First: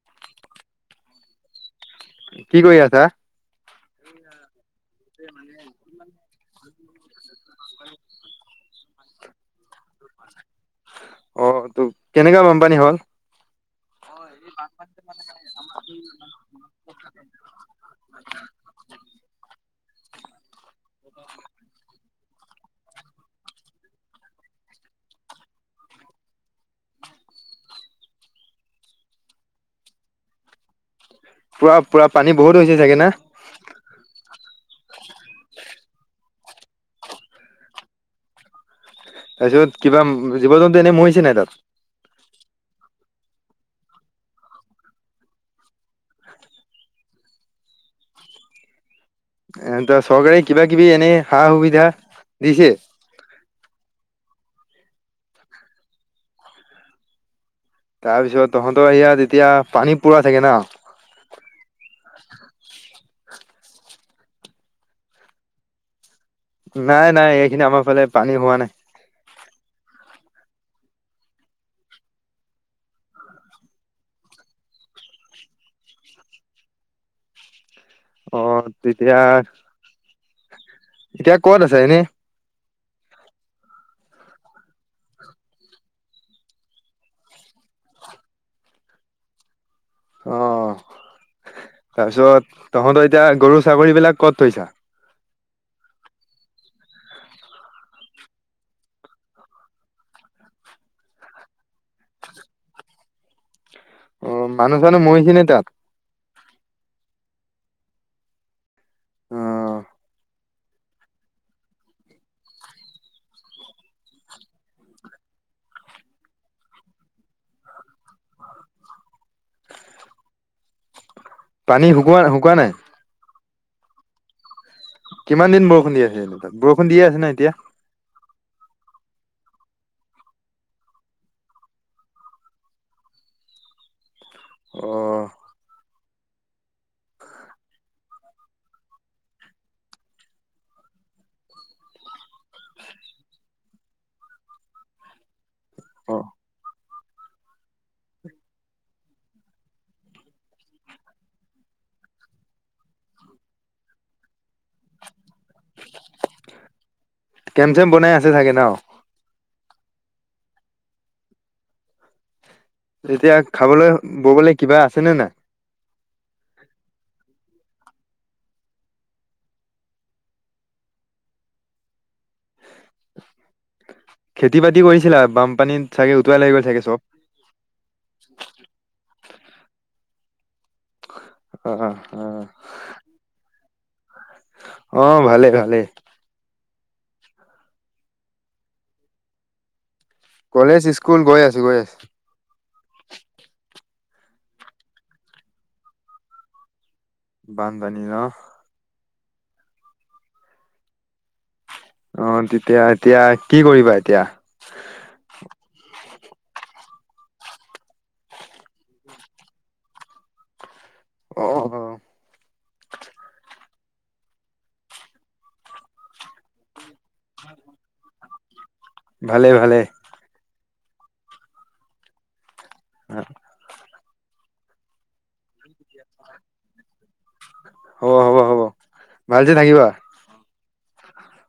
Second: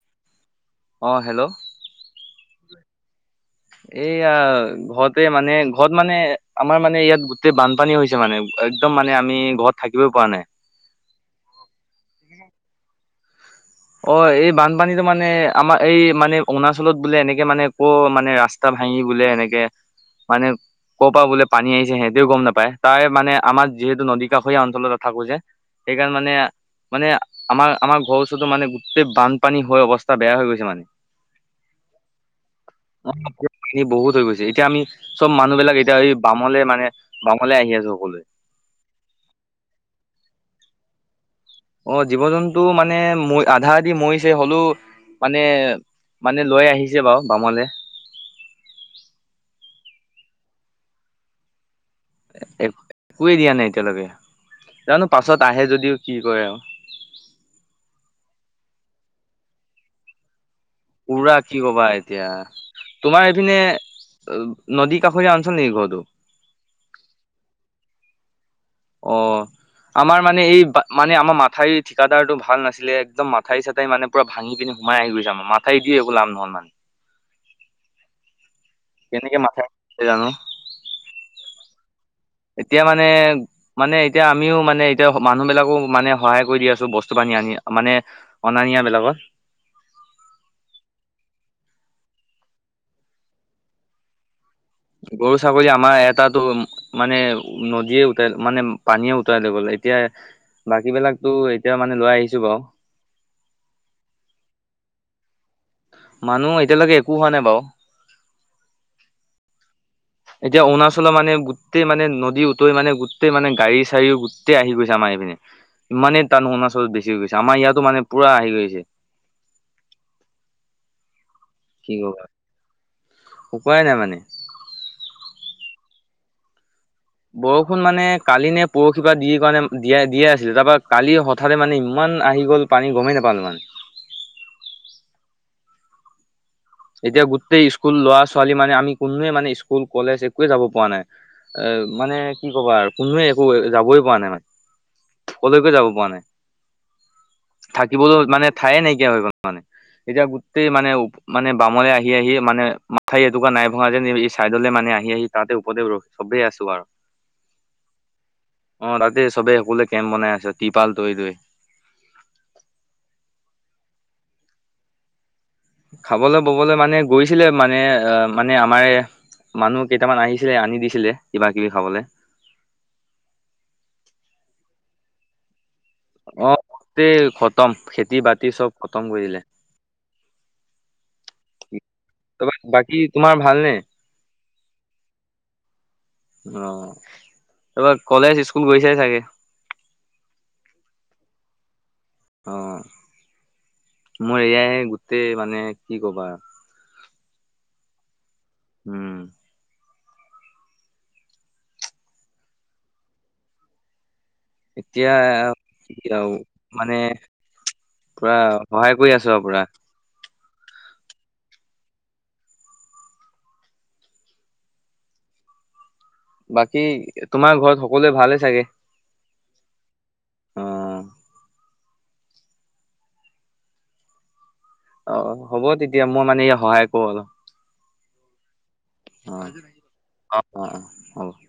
[inaudible] অ', hello. কি কৰি আছা? এইয়া ঘৰতে মানে, ঘৰত মানে, আমাৰ মানে, ইয়াত গোটেই বানপানী হৈছে মানে, একদম মানে আমি ঘৰত থাকিবই পৰা নাই। অ', টো' কেনেকা বানপানী হ'ল? অ', এই বানপানীটো মানে, আমাৰ এই মানে, অৰুণাচলত বোলে এনেকে মানে, কৰ মানে ৰাস্তা [unintelligible] ভাঙি বোলে এনেকে, মানে ক'ৰ পৰা বোলে পানী আহিছে সিহতেও গম নাপায়। তাৰে মানে আমাৰ যিহেতু নদী কাষৰীয়া অঞ্চলতে থাকো যে। সেইকাৰণে মানে, মানে আমাৰ-আমাৰ ঘৰ [unintelligible] মানে গোটেই বানপানী হৈ অৱস্থা বেয়া হৈ গৈছে মানে। পুৰা-পুৰা পানী বহুত হৈছে চাগে না? পানী বহুত হৈ গৈছে, এতিয়া আমি চব মানুহবিলাক এতিয়া এই বামলে মানে, বামলে আহি আছো সকলোৱে। তাৰপিছত কিবা, জীৱ জন্তু এনেই মৰিছেনে নাই তাত? অ', জীৱ জন্তু মানে ম, আধা আধি মৰিছে হলেও মানে মানে লৈ আহিছে বাৰু বামলৈ। এ চৰকাৰে কিবা কিবি এনেই, সা সুবিধা দিছে একোৱে দিয়া নাই এতিয়ালৈকে, জানো পাছত আহে যদিও কি কৰে আও। তাৰ পিছত তহঁতৰ ইয়াত এতিয়া পানী পোৰা চাগে ন? পোৰা কি ক'বা এতিয়া। তোমাৰ এইপিনে অ' নদী কাষৰীয়া অঞ্চল নেকি ঘৰতো? নাই নাই এইখিনি আমাৰ ফালে পানী হোৱা নাই। অ'। আমাৰ মানে এই মানে আমাৰ মাথাইৰ ঠিকাদাৰটো ভাল নাছিলে, একদম মথাউৰি চাথাউৰি মানে পোৰা ভাঙি পিনে সোমাই আহি গৈছে, মথাউৰি দি একো লাভ নহল মানে। [inaudible] তেতিয়া কেনেকে মাথাউৰি জানো। এতিয়া ক'ত আছে এনে? এতিয়া মানে। মানে এতিয়া আমিও মানে এতিয়া মানুহ বিলাকো মানে সহায় কৰি দি আছো বস্তু বাহিনী আনি মানে অনা নিয়া বিলাকত। অ', তাৰপিছত তহঁতৰ এতিয়া গৰু ছাগলী বিলাক ক'ত থৈছা? গৰু, ছাগলী আমাৰ এটাতো মানে নদীয়ে উতাই মানে পানীয়ে উতাই লৈ গ'ল। এতিয়া বাকী বিলাকতো এতিয়া মানে লৈ আহিছো বাৰু। অ', মানু্হ চানুহ মৰিছে নি তাত? মানুহ এতিয়ালৈকে একো হোৱা নাই বাৰু। অ' এতিয়া অৰুণাচলৰ মানে গোটেই মানে নদী উতৈ মানে গোটেই মানে গাড়ী চাৰিও গোটেই আহি গৈছে আমাৰ এই পিনে। ইমানেই টান অৰুণাচত বেছি হৈ গৈছে, আমাৰ ইয়াতো মানে পোৰা আহি গৈছে। পানী শুকোৱাই শুকোৱা নাই? শুকোৱাই নাই মানে। কিমান দিন বৰষুণ দি আছে তাত? বৰষুণ দিয়ে আছে। নে ব এতিয়া? ষুণ মানে কালি নে পৰহি পা দি কাৰণে দিয়ে দিয়ে আছিলে, তাপা কালি হঠাতে মানে ইমান আহি গ'ল। পানী গমেই নাপালোঁ মানে। অ' এতিয়া গোটেই স্কুল ল'ৰা ছোৱালী মানে আমি কোনোৱে মানে স্কুল কলেজ একোৱে যাব পৰাোৱা নাই। এ মানে কি ক'বা কোনোৱে একো যাবই পৰা নাই মানে। কলৈকো যাব পৰা অ'। নাই। থাকিবলেও মানে ঠায়ে নাইকিয়া হৈ গ'ল মানে, এতিয়া গোটেই মানে মানে বামলৈ আহি আহি মানে মাথাউৰি এটুকুৰা নাই ভঙা যে চাইদলে মানে আহি আহি তাতে উপৰতে ৰখ চবেই আছো আৰু। কেম চেম বনাই আছে চাগে ন'? অ', তাতে চবে সকলোৱে কেম্প বনাই আছে টিৰপাল তৰি তৰি। এতিয়া খাবলৈ ববলৈ কিবা আছেনে নাই? খাবলে ববলে মানে গৈছিলে মানে অ', মানে আমাৰে মানুহ কেইটামান আহিছিলে আনি দিছিলে কিবা কিবি খাবলে। খেতি বাতি কৰিছিলা বানপানীত? চাগে উটুৱাই লাগি অ', গ'ল চাগে চব গোটেই খতম খেতি বাতি চব খতম কৰি দিলে। অ অ অ বাকী তোমাৰ ভালনে? অ', ভালে ভালে। অ', এইবাৰ কলেজ স্কুল গৈছা চাগে। কলেজ স্কুল গৈ আছো গৈ আছো। অ', মই এয়াই গোটেই মানে কি কবা। বান পানী নহ! উম। অ', তেতিয়া এতিয়া কি কৰিবা এতিয়া? এতিয়া কি মানে পুৰা সহায় কৰি আছো আৰু পুৰা। অ', অ'। বাকী তোমাৰ ঘৰত সকলোৱে ভালে চাগে? ভালেই ভালেই। অ [inaudible] অ', হ'ব তেতিয়া মই মানে ই সহায় কৰো অলপ। হ'ব হ'ব হ'ব অ ভালছে থাকিবা। অ অ', অ', হ'ব।